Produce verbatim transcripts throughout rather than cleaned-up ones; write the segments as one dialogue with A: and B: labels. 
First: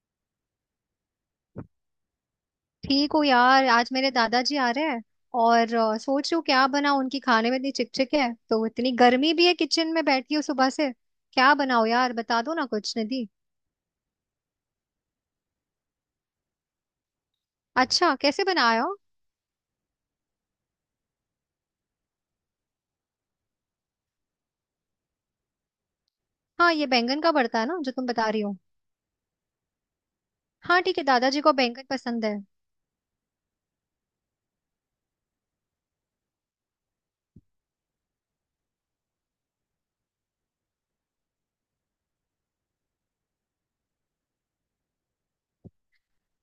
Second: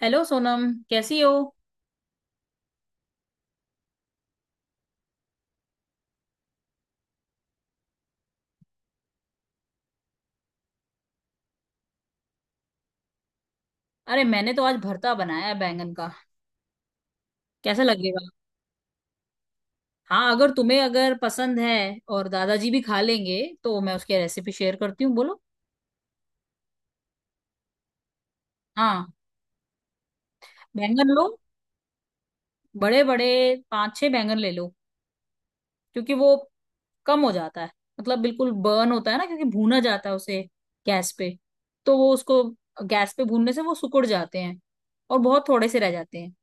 A: Hello Sonam. कैसी हो?
B: ठीक हूँ यार, आज मेरे दादाजी आ रहे हैं। और अ, सोच रही हूँ क्या बनाऊँ। उनकी खाने में इतनी चिकचिक है, तो इतनी गर्मी भी है, किचन में बैठी हूँ सुबह से। क्या बनाऊँ यार, बता दो ना कुछ, निधि।
A: अरे, मैंने तो आज भरता बनाया है बैंगन का। कैसा
B: अच्छा,
A: लगेगा?
B: कैसे बनाया हो?
A: हाँ, अगर तुम्हें अगर पसंद है और दादाजी भी खा लेंगे तो मैं उसकी रेसिपी शेयर करती हूँ, बोलो।
B: हाँ, ये बैंगन का भरता है ना जो तुम बता रही हो।
A: हाँ।
B: हाँ ठीक है,
A: बैंगन लो
B: दादाजी को बैंगन पसंद है।
A: बड़े बड़े। पांच छह बैंगन ले लो, क्योंकि वो कम हो जाता है। मतलब बिल्कुल बर्न होता है ना, क्योंकि भूना जाता है उसे गैस पे। तो वो उसको गैस पे भूनने से वो सिकुड़ जाते हैं और बहुत थोड़े से रह जाते हैं।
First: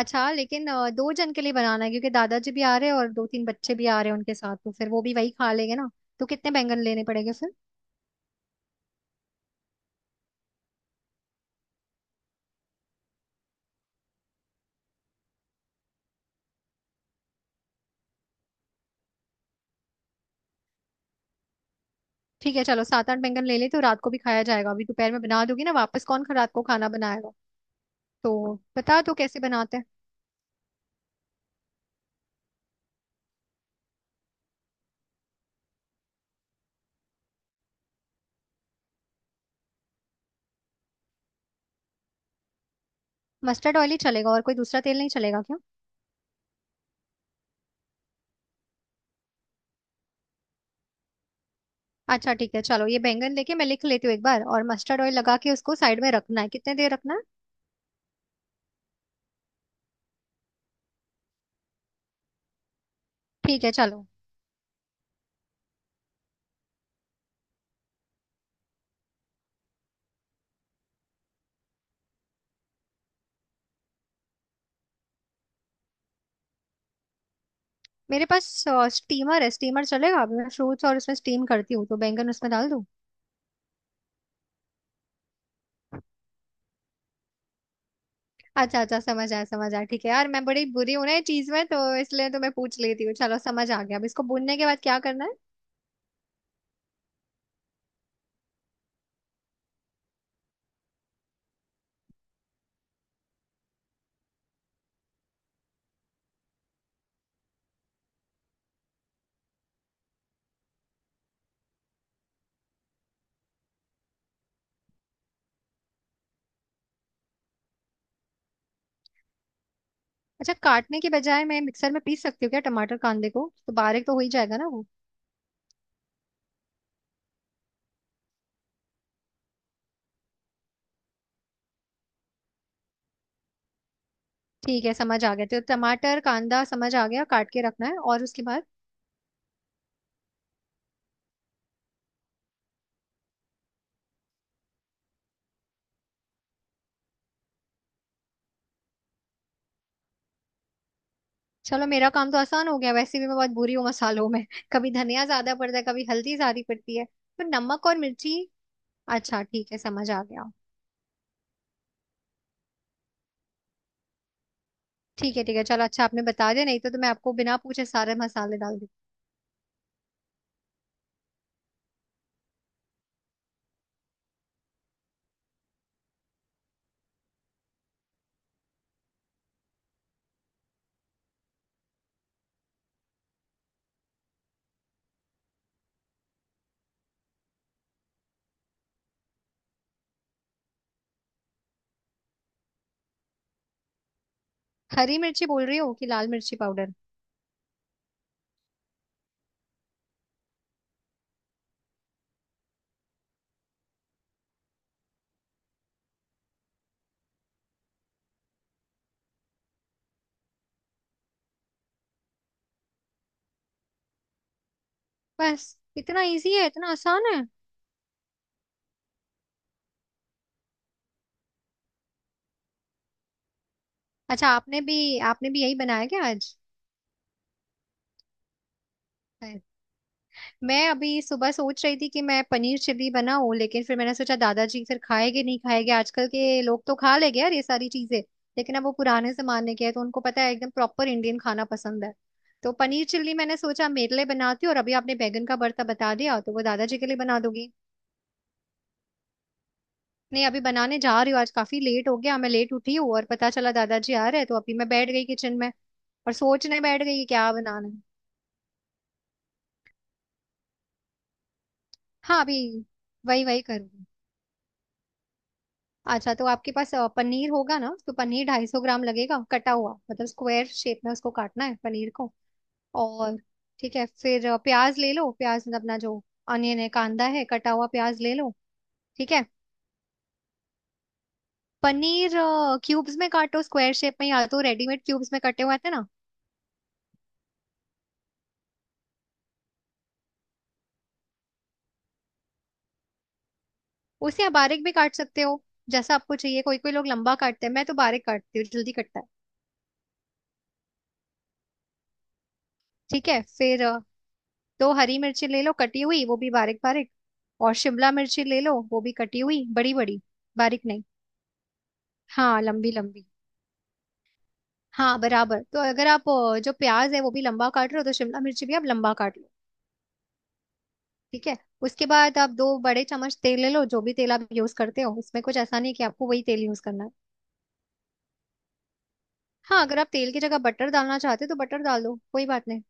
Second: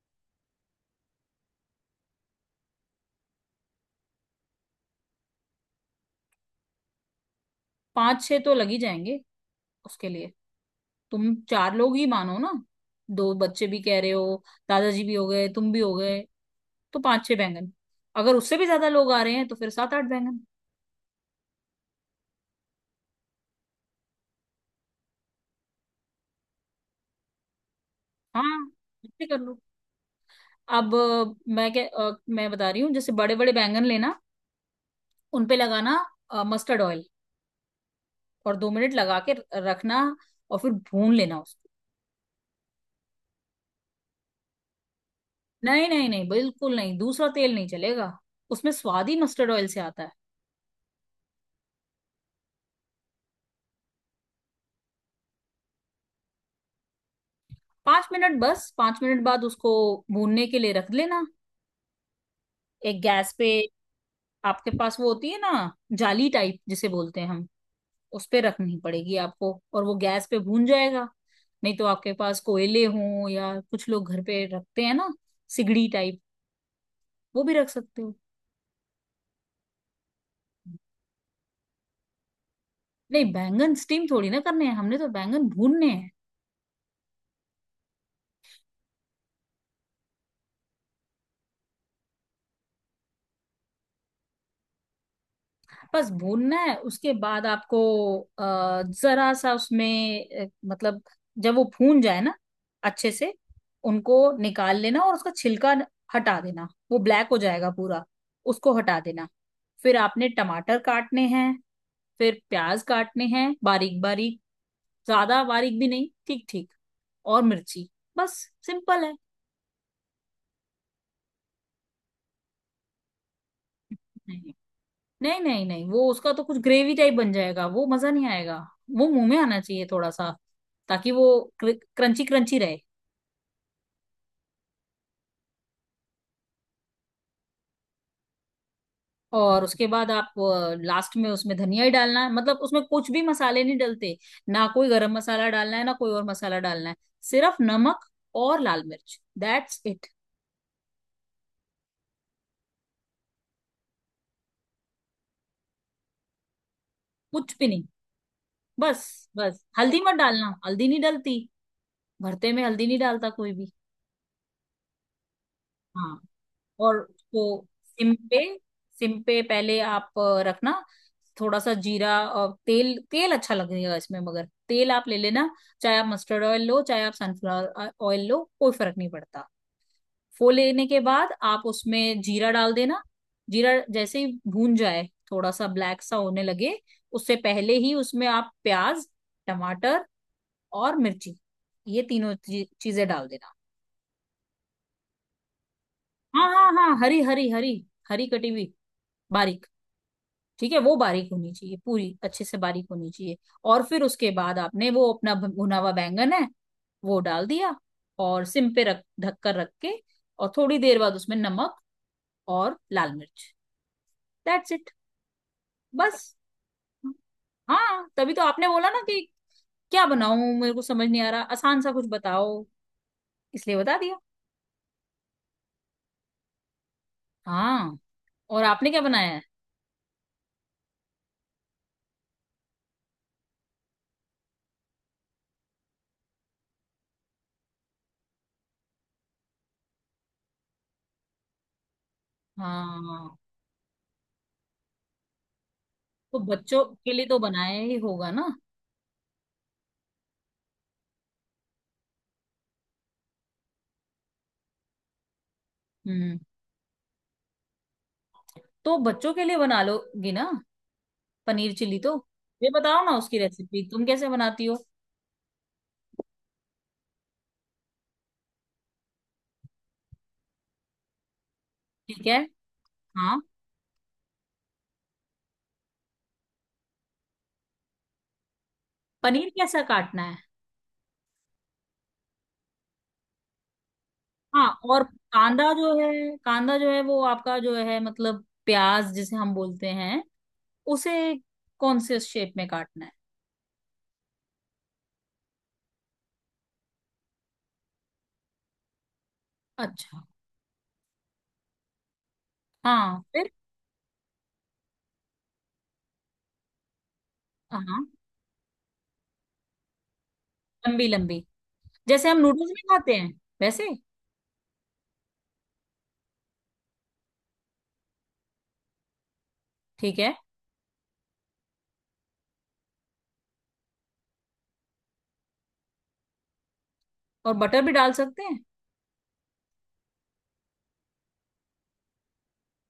B: अच्छा लेकिन अ, दो जन के लिए बनाना है, क्योंकि दादाजी भी आ रहे हैं और दो तीन बच्चे भी आ रहे हैं उनके साथ, तो फिर वो भी वही खा लेंगे ना। तो कितने बैंगन लेने पड़ेंगे फिर?
A: पांच छह तो लग ही जाएंगे उसके लिए। तुम चार लोग ही मानो ना। दो बच्चे भी कह रहे हो, दादाजी भी हो गए, तुम भी हो गए, तो पांच छह बैंगन। अगर उससे भी ज्यादा लोग आ रहे हैं तो फिर सात आठ बैंगन।
B: ठीक है, चलो सात आठ बैंगन ले ले, तो रात को भी खाया जाएगा। अभी दोपहर में बना दोगी ना, वापस कौन खा- रात को खाना बनाएगा। तो
A: हाँ,
B: बता दो
A: इतने कर
B: कैसे
A: लो।
B: बनाते हैं।
A: अब अ, मैं क्या अ, मैं बता रही हूँ, जैसे बड़े बड़े बैंगन लेना। उन पे लगाना मस्टर्ड ऑयल और दो मिनट लगा के र- रखना। और फिर भून लेना उसको।
B: मस्टर्ड ऑयल ही चलेगा, और कोई दूसरा तेल नहीं चलेगा क्या?
A: नहीं नहीं नहीं, बिल्कुल नहीं, दूसरा तेल नहीं चलेगा। उसमें स्वाद ही मस्टर्ड ऑयल से आता है।
B: अच्छा ठीक है चलो, ये बैंगन लेके मैं लिख लेती हूँ एक बार। और मस्टर्ड ऑयल लगा के उसको साइड में रखना है, कितने देर रखना है?
A: पांच मिनट, बस पांच मिनट बाद उसको भूनने के लिए रख लेना एक गैस पे।
B: ठीक है चलो।
A: आपके पास वो होती है ना, जाली टाइप जिसे बोलते हैं हम, उस पे रखनी पड़ेगी आपको और वो गैस पे भून जाएगा। नहीं तो आपके पास कोयले हों, या कुछ लोग घर पे रखते हैं ना सिगड़ी टाइप, वो भी रख सकते हो।
B: मेरे पास अ, स्टीमर है, स्टीमर चलेगा? अभी मैं फ्रूट्स और उसमें स्टीम करती हूँ, तो बैंगन उसमें डाल दूँ?
A: नहीं, बैंगन स्टीम थोड़ी ना करने हैं हमने, तो बैंगन भूनने हैं।
B: अच्छा अच्छा, समझ आया समझ आया। ठीक है यार, मैं बड़ी बुरी हूँ ना ये चीज में, तो इसलिए तो मैं पूछ लेती हूँ। चलो समझ आ गया। अब इसको भूनने के बाद क्या करना है?
A: बस भूनना है। उसके बाद आपको अ, जरा सा उसमें अ, मतलब जब वो भून जाए ना अच्छे से, उनको निकाल लेना और उसका छिलका न- हटा देना। वो ब्लैक हो जाएगा पूरा, उसको हटा देना। फिर आपने टमाटर काटने हैं, फिर प्याज काटने हैं बारीक बारीक। ज्यादा बारीक भी नहीं, ठीक ठीक। और मिर्ची। बस, सिंपल
B: अच्छा, काटने के बजाय मैं मिक्सर में पीस सकती हूँ क्या टमाटर कांदे को? तो बारीक तो हो ही
A: है।
B: जाएगा ना वो।
A: नहीं नहीं नहीं, वो उसका तो कुछ ग्रेवी टाइप बन जाएगा, वो मजा नहीं आएगा। वो मुंह में आना चाहिए थोड़ा सा, ताकि वो क्रंची क्रंची रहे।
B: ठीक है समझ आ गया, तो टमाटर कांदा समझ आ गया, काट के रखना है। और उसके बाद?
A: और उसके बाद आप लास्ट में उसमें धनिया ही डालना है। मतलब उसमें कुछ भी मसाले नहीं डलते। ना कोई गरम मसाला डालना है, ना कोई और मसाला डालना है। सिर्फ नमक और लाल मिर्च, दैट्स इट।
B: चलो मेरा काम तो आसान हो गया। वैसे भी मैं बहुत बुरी हूँ मसालों में। कभी धनिया ज्यादा पड़ता है, कभी हल्दी ज्यादा पड़ती है, तो
A: कुछ भी नहीं,
B: नमक और मिर्ची।
A: बस।
B: अच्छा
A: बस
B: ठीक है,
A: हल्दी
B: समझ
A: मत
B: आ गया।
A: डालना, हल्दी नहीं डलती। भरते में हल्दी नहीं डालता कोई भी।
B: ठीक है ठीक है चलो, अच्छा
A: हाँ।
B: आपने बता दिया, नहीं तो, तो
A: और
B: मैं आपको बिना
A: उसको
B: पूछे
A: सिम
B: सारे
A: पे,
B: मसाले डाल दी।
A: सिम पे पहले आप अ, रखना थोड़ा सा जीरा और तेल। तेल अच्छा लगेगा इसमें, मगर तेल आप ले लेना। चाहे आप मस्टर्ड ऑयल लो, चाहे आप सनफ्लावर ऑयल लो, कोई फर्क नहीं पड़ता। फो लेने के बाद आप उसमें जीरा डाल देना। जीरा जैसे ही भून जाए, थोड़ा सा ब्लैक सा होने लगे, उससे पहले ही उसमें आप प्याज, टमाटर और मिर्ची, ये तीनों ची- चीजें डाल देना।
B: हरी मिर्ची बोल रही हो कि लाल
A: हाँ
B: मिर्ची
A: हाँ
B: पाउडर?
A: हाँ, हरी हरी हरी, हरी कटी हुई बारीक। ठीक है, वो बारीक होनी चाहिए पूरी, अच्छे से बारीक होनी चाहिए। और फिर उसके बाद आपने वो अपना भ- भुना हुआ बैंगन है, वो डाल दिया, और सिम पे रख, ढककर रख के। और थोड़ी देर बाद उसमें नमक और लाल मिर्च, दैट्स इट।
B: बस इतना
A: बस।
B: इजी है, इतना आसान है।
A: हाँ, तभी तो आपने बोला ना कि क्या बनाऊं, मेरे को समझ नहीं आ रहा, आसान सा कुछ बताओ, इसलिए बता दिया।
B: अच्छा, आपने भी आपने भी यही बनाया क्या आज?
A: हाँ। और आपने क्या बनाया है?
B: मैं अभी सुबह सोच रही थी कि मैं पनीर चिल्ली बनाऊं, लेकिन फिर मैंने सोचा दादाजी फिर खाएंगे नहीं खाएंगे। आजकल के लोग तो खा लेंगे यार ये सारी चीजें, लेकिन अब वो पुराने जमाने के हैं, तो उनको पता है एकदम प्रॉपर इंडियन खाना पसंद है। तो पनीर चिल्ली
A: हाँ।
B: मैंने सोचा मेरे लिए बनाती हूँ, और अभी आपने बैगन का भरता बता
A: तो
B: दिया तो वो
A: बच्चों
B: दादाजी के
A: के
B: लिए
A: लिए तो
B: बना दोगी।
A: बनाया ही होगा ना।
B: नहीं, अभी बनाने जा रही हूँ। आज काफी लेट हो गया, मैं लेट उठी हूँ, और पता चला दादाजी आ रहे हैं, तो अभी मैं बैठ गई किचन में और
A: हम्म।
B: सोचने बैठ गई कि क्या बनाना है।
A: तो बच्चों के लिए बना लोगी ना पनीर चिली? तो
B: हाँ अभी।
A: ये बताओ ना, उसकी
B: वही वही
A: रेसिपी
B: करूंगी।
A: तुम कैसे बनाती हो।
B: अच्छा तो आपके पास अ, पनीर होगा ना, तो पनीर ढाई सौ ग्राम लगेगा, कटा हुआ, मतलब स्क्वायर शेप में उसको काटना है पनीर
A: ठीक
B: को।
A: है।
B: और
A: हाँ।
B: ठीक है, फिर अ, प्याज ले लो। प्याज मतलब अपना जो अनियन है, कांदा है, कटा हुआ प्याज ले लो। ठीक है।
A: पनीर कैसा काटना है?
B: पनीर क्यूब्स में काटो, स्क्वायर शेप में, या तो
A: हाँ। और
B: रेडीमेड क्यूब्स में कटे
A: कांदा
B: हुए आते
A: जो
B: हैं ना।
A: है, कांदा जो है वो आपका जो है, मतलब प्याज जिसे हम बोलते हैं, उसे कौन से शेप में काटना है?
B: उसे आप बारीक भी काट सकते हो, जैसा आपको चाहिए। कोई कोई लोग लंबा काटते हैं, मैं तो बारीक काटती हूँ, जल्दी कटता है।
A: अच्छा। हाँ,
B: ठीक है,
A: फिर?
B: फिर अ, दो हरी मिर्ची ले लो कटी हुई, वो भी बारीक बारीक। और
A: हाँ,
B: शिमला मिर्ची ले लो, वो भी कटी हुई, बड़ी बड़ी, बारीक नहीं।
A: लंबी लंबी, जैसे हम
B: हाँ,
A: नूडल्स में
B: लंबी
A: खाते
B: लंबी।
A: हैं वैसे।
B: हाँ बराबर, तो अगर आप अ, जो प्याज है वो भी लंबा काट रहे हो, तो शिमला मिर्ची भी आप लंबा काट लो।
A: ठीक है।
B: ठीक है। उसके बाद आप दो बड़े चम्मच तेल ले लो, जो भी तेल आप यूज करते हो, उसमें कुछ ऐसा नहीं कि आपको वही तेल यूज करना है।
A: और बटर भी डाल सकते हैं।
B: हाँ, अगर आप तेल की जगह बटर डालना चाहते हो, तो बटर डाल दो, कोई बात नहीं।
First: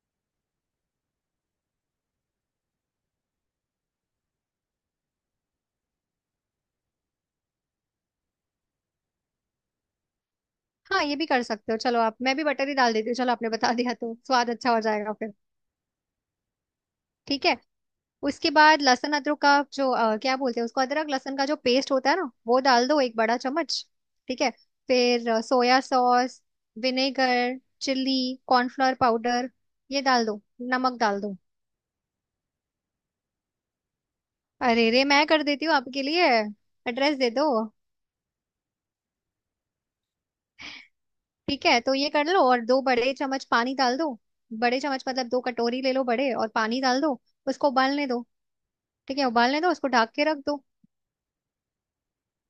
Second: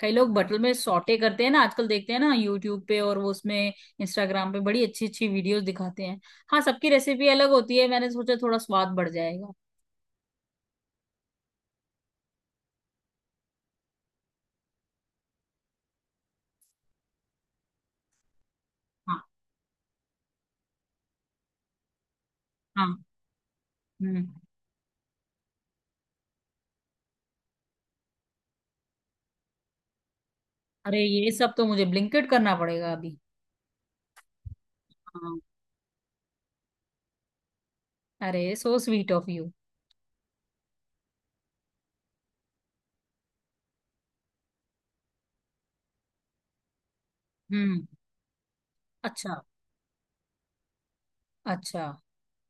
A: कई लोग बटल में सॉटे करते हैं ना, आजकल देखते हैं ना यूट्यूब पे, और वो उसमें इंस्टाग्राम पे बड़ी अच्छी अच्छी वीडियोस दिखाते हैं। हाँ, सबकी रेसिपी अलग होती है, मैंने सोचा थोड़ा स्वाद बढ़ जाएगा।
B: हाँ, ये भी कर सकते हो। चलो आप, मैं भी बटर ही डाल देती हूँ, चलो आपने बता दिया तो स्वाद अच्छा हो जाएगा फिर। ठीक है। उसके बाद लहसुन
A: हाँ।
B: अदरक का जो अ, क्या बोलते हैं उसको, अदरक लहसुन का जो पेस्ट होता है ना, वो डाल दो,
A: हाँ।
B: एक बड़ा चम्मच।
A: हम्म।
B: ठीक है। फिर अ, soya sauce, vinegar, chilli, cornflour powder, ये डाल दो। नमक
A: अरे,
B: डाल
A: ये
B: दो।
A: सब तो मुझे ब्लिंकिट करना पड़ेगा अभी।
B: अरे रे, मैं
A: हाँ।
B: कर देती हूँ आपके लिए। एड्रेस दे दो।
A: अरे, सो स्वीट ऑफ यू।
B: ठीक है, तो ये कर लो, और दो बड़े चम्मच पानी डाल दो। बड़े चम्मच मतलब दो कटोरी ले लो बड़े, और पानी डाल दो। उसको
A: हम्म।
B: उबालने दो। ठीक है,
A: अच्छा
B: उबालने दो, उसको ढक के रख दो।
A: अच्छा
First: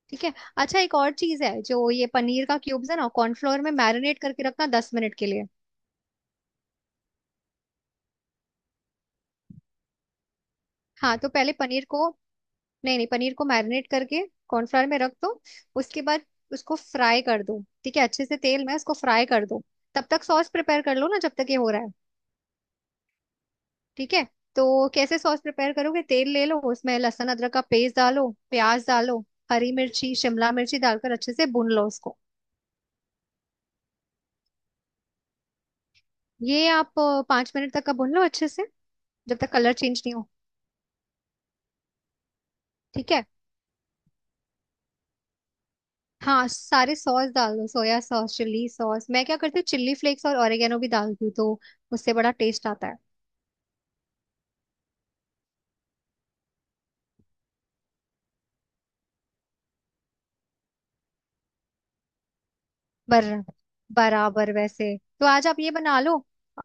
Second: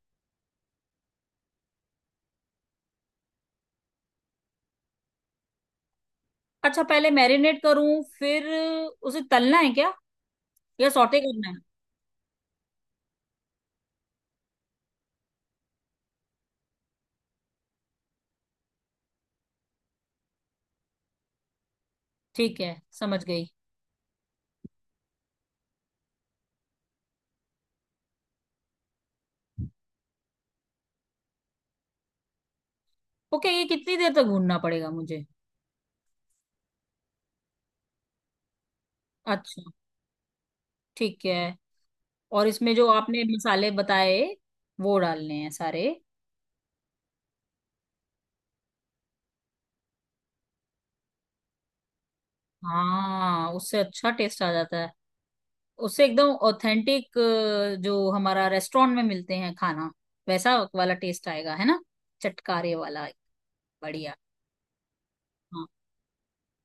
B: ठीक है। अच्छा एक और चीज है, जो ये पनीर का क्यूब्स है ना, कॉर्नफ्लोर में मैरिनेट करके रखना दस मिनट के लिए।
A: अच्छा, पहले मैरिनेट करूं, फिर उसे तलना है क्या, या
B: हाँ
A: सॉटे
B: तो
A: करना
B: पहले
A: है?
B: पनीर को, नहीं नहीं, पनीर को मैरिनेट करके कॉर्नफ्लोर में रख दो। उसके बाद उसको फ्राई कर दो। ठीक है, अच्छे से तेल में उसको फ्राई कर दो। तब तक सॉस प्रिपेयर कर लो ना, जब तक ये हो रहा है।
A: ठीक है, समझ गई।
B: ठीक है। तो कैसे सॉस प्रिपेयर करोगे, तेल ले लो, उसमें लहसुन अदरक का पेस्ट डालो, प्याज डालो, हरी मिर्ची, शिमला मिर्ची डालकर अच्छे से भून लो उसको।
A: ओके, ये कितनी देर तक भूनना पड़ेगा मुझे?
B: ये आप अ, पाँच मिनट तक का भून लो अच्छे से, जब तक
A: अच्छा।
B: कलर चेंज नहीं हो।
A: ठीक है। और इसमें जो
B: ठीक
A: आपने
B: है।
A: मसाले बताए, वो डालने हैं सारे?
B: हाँ, सारे सॉस डाल दो, सोया सॉस, चिल्ली सॉस। मैं क्या करती हूँ, चिल्ली फ्लेक्स और ऑरिगेनो भी डालती हूँ, तो उससे बड़ा टेस्ट आता है।
A: हाँ, उससे अच्छा टेस्ट आ जाता है। उससे एकदम ऑथेंटिक, जो हमारा रेस्टोरेंट में मिलते हैं खाना, वैसा वाला टेस्ट आएगा, है ना, चटकारे वाला।
B: बर
A: बढ़िया।
B: बराबर। वैसे तो आज आप
A: हाँ
B: ये बना लो।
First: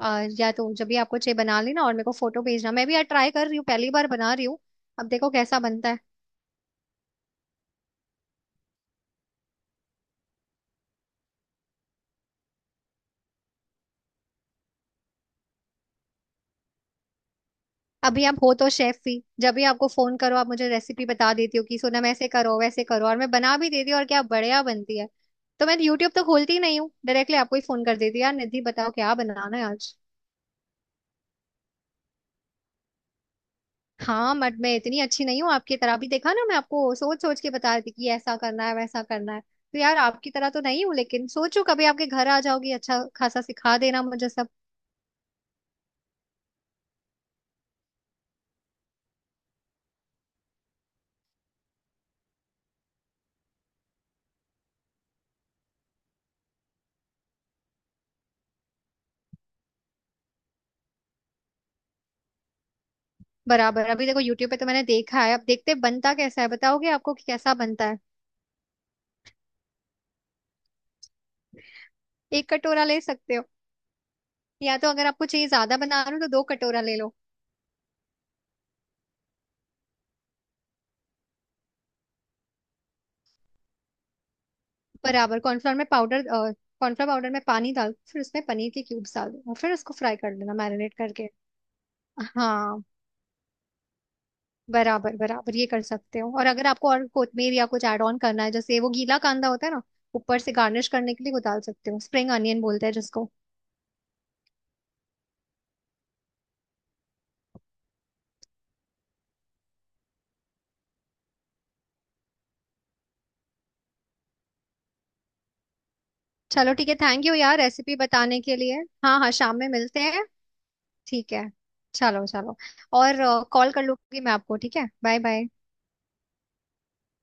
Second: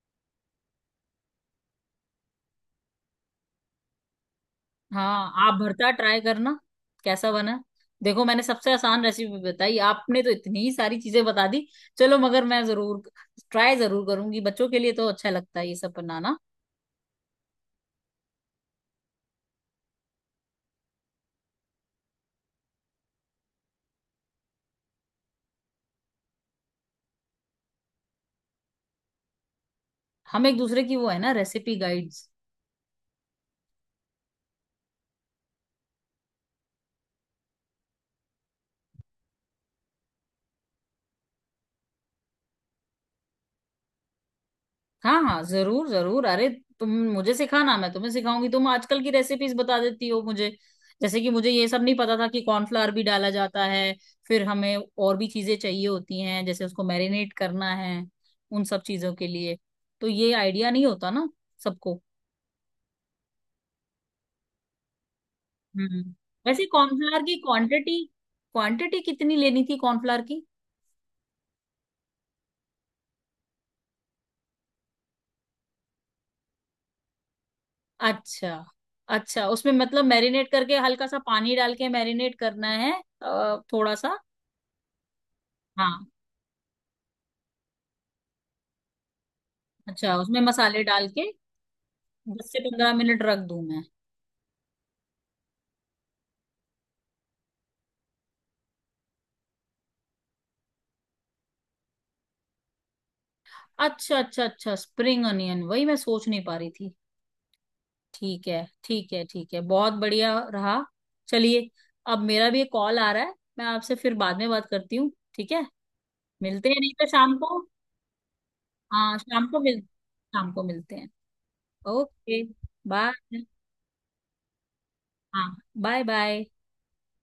B: आ, या तो जब भी आपको चाहिए बना लेना, और मेरे को फोटो भेजना। मैं भी यार ट्राई कर रही हूँ, पहली बार बना रही हूँ। अब देखो
A: हाँ, आप
B: कैसा बनता
A: भरता
B: है।
A: ट्राई करना। कैसा बना? देखो, मैंने सबसे आसान रेसिपी बताई, आपने तो इतनी सारी चीजें बता दी। चलो, मगर मैं जरूर ट्राई जरूर करूंगी, बच्चों के लिए तो अच्छा लगता है ये सब बनाना।
B: अभी आप हो तो शेफ ही, जब भी आपको फोन करो, आप मुझे रेसिपी बता देती हो, कि सोनम ऐसे करो वैसे करो, और मैं बना भी देती हूँ, और क्या बढ़िया बनती है। तो मैं यूट्यूब तो खोलती ही नहीं हूँ, डायरेक्टली आपको ही फोन कर देती हूँ, यार निधि बताओ क्या बनाना है आज।
A: हम एक दूसरे की वो है ना, रेसिपी गाइड।
B: हाँ, बट मैं इतनी अच्छी नहीं हूँ आपकी तरह भी, देखा ना मैं आपको सोच सोच के बता रही थी कि ऐसा करना है वैसा करना है। तो यार आपकी तरह तो नहीं हूँ, लेकिन सोचो कभी आपके घर आ जाओगी, अच्छा खासा सिखा देना मुझे सब।
A: हाँ हाँ, जरूर जरूर। अरे, तुम मुझे सिखाना, मैं तुम्हें सिखाऊंगी। तुम आजकल की रेसिपीज बता देती हो मुझे, जैसे कि मुझे ये सब नहीं पता था कि कॉर्नफ्लावर भी डाला जाता है। फिर हमें और भी चीजें चाहिए होती हैं, जैसे उसको मैरिनेट करना है, उन सब चीजों के लिए तो ये आइडिया नहीं होता ना सबको।
B: बराबर, अभी देखो यूट्यूब पे तो मैंने देखा है, अब देखते हैं
A: हम्म।
B: बनता कैसा है,
A: वैसे
B: बताओगे आपको
A: कॉर्नफ्लावर
B: कि
A: की
B: कैसा बनता
A: क्वांटिटी,
B: है।
A: क्वांटिटी कितनी लेनी थी कॉर्नफ्लावर की?
B: एक कटोरा ले सकते हो, या तो अगर आपको चाहिए ज्यादा बना रहे हो तो दो कटोरा ले लो।
A: अच्छा। अच्छा, उसमें मतलब मैरिनेट करके हल्का सा पानी डाल के मैरिनेट करना है अ, थोड़ा सा।
B: बराबर, कॉर्नफ्लोर में
A: हाँ।
B: पाउडर, कॉर्नफ्लोर पाउडर में पानी डाल, फिर उसमें पनीर के क्यूब्स डाल दो, और फिर उसको
A: अच्छा,
B: फ्राई कर
A: उसमें
B: लेना
A: मसाले
B: मैरिनेट
A: डाल
B: करके।
A: के दस से
B: हाँ।
A: पंद्रह मिनट रख दूं मैं?
B: बराबर बराबर, ये कर सकते हो। और अगर आपको और कोथमीर या कुछ ऐड ऑन करना है, जैसे वो गीला कांदा होता है ना, ऊपर से गार्निश करने के लिए, वो डाल सकते हो, स्प्रिंग अनियन बोलते हैं जिसको।
A: अच्छा अच्छा अच्छा, स्प्रिंग अनियन, वही मैं सोच नहीं पा रही थी। ठीक है ठीक है ठीक है, बहुत बढ़िया रहा। चलिए, अब मेरा भी एक कॉल आ रहा है, मैं आपसे फिर बाद में बात करती हूँ, ठीक है? मिलते
B: चलो
A: हैं
B: ठीक
A: नहीं
B: है,
A: तो
B: थैंक यू
A: शाम
B: यार
A: को।
B: रेसिपी बताने के लिए।
A: हाँ,
B: हाँ हाँ,
A: शाम
B: शाम
A: को
B: में
A: मिल
B: मिलते हैं।
A: शाम को मिलते हैं।
B: ठीक है, चलो
A: ओके।
B: चलो।
A: बाय।
B: और कॉल कर लूंगी मैं आपको, ठीक है, बाय बाय।
A: हाँ, बाय बाय।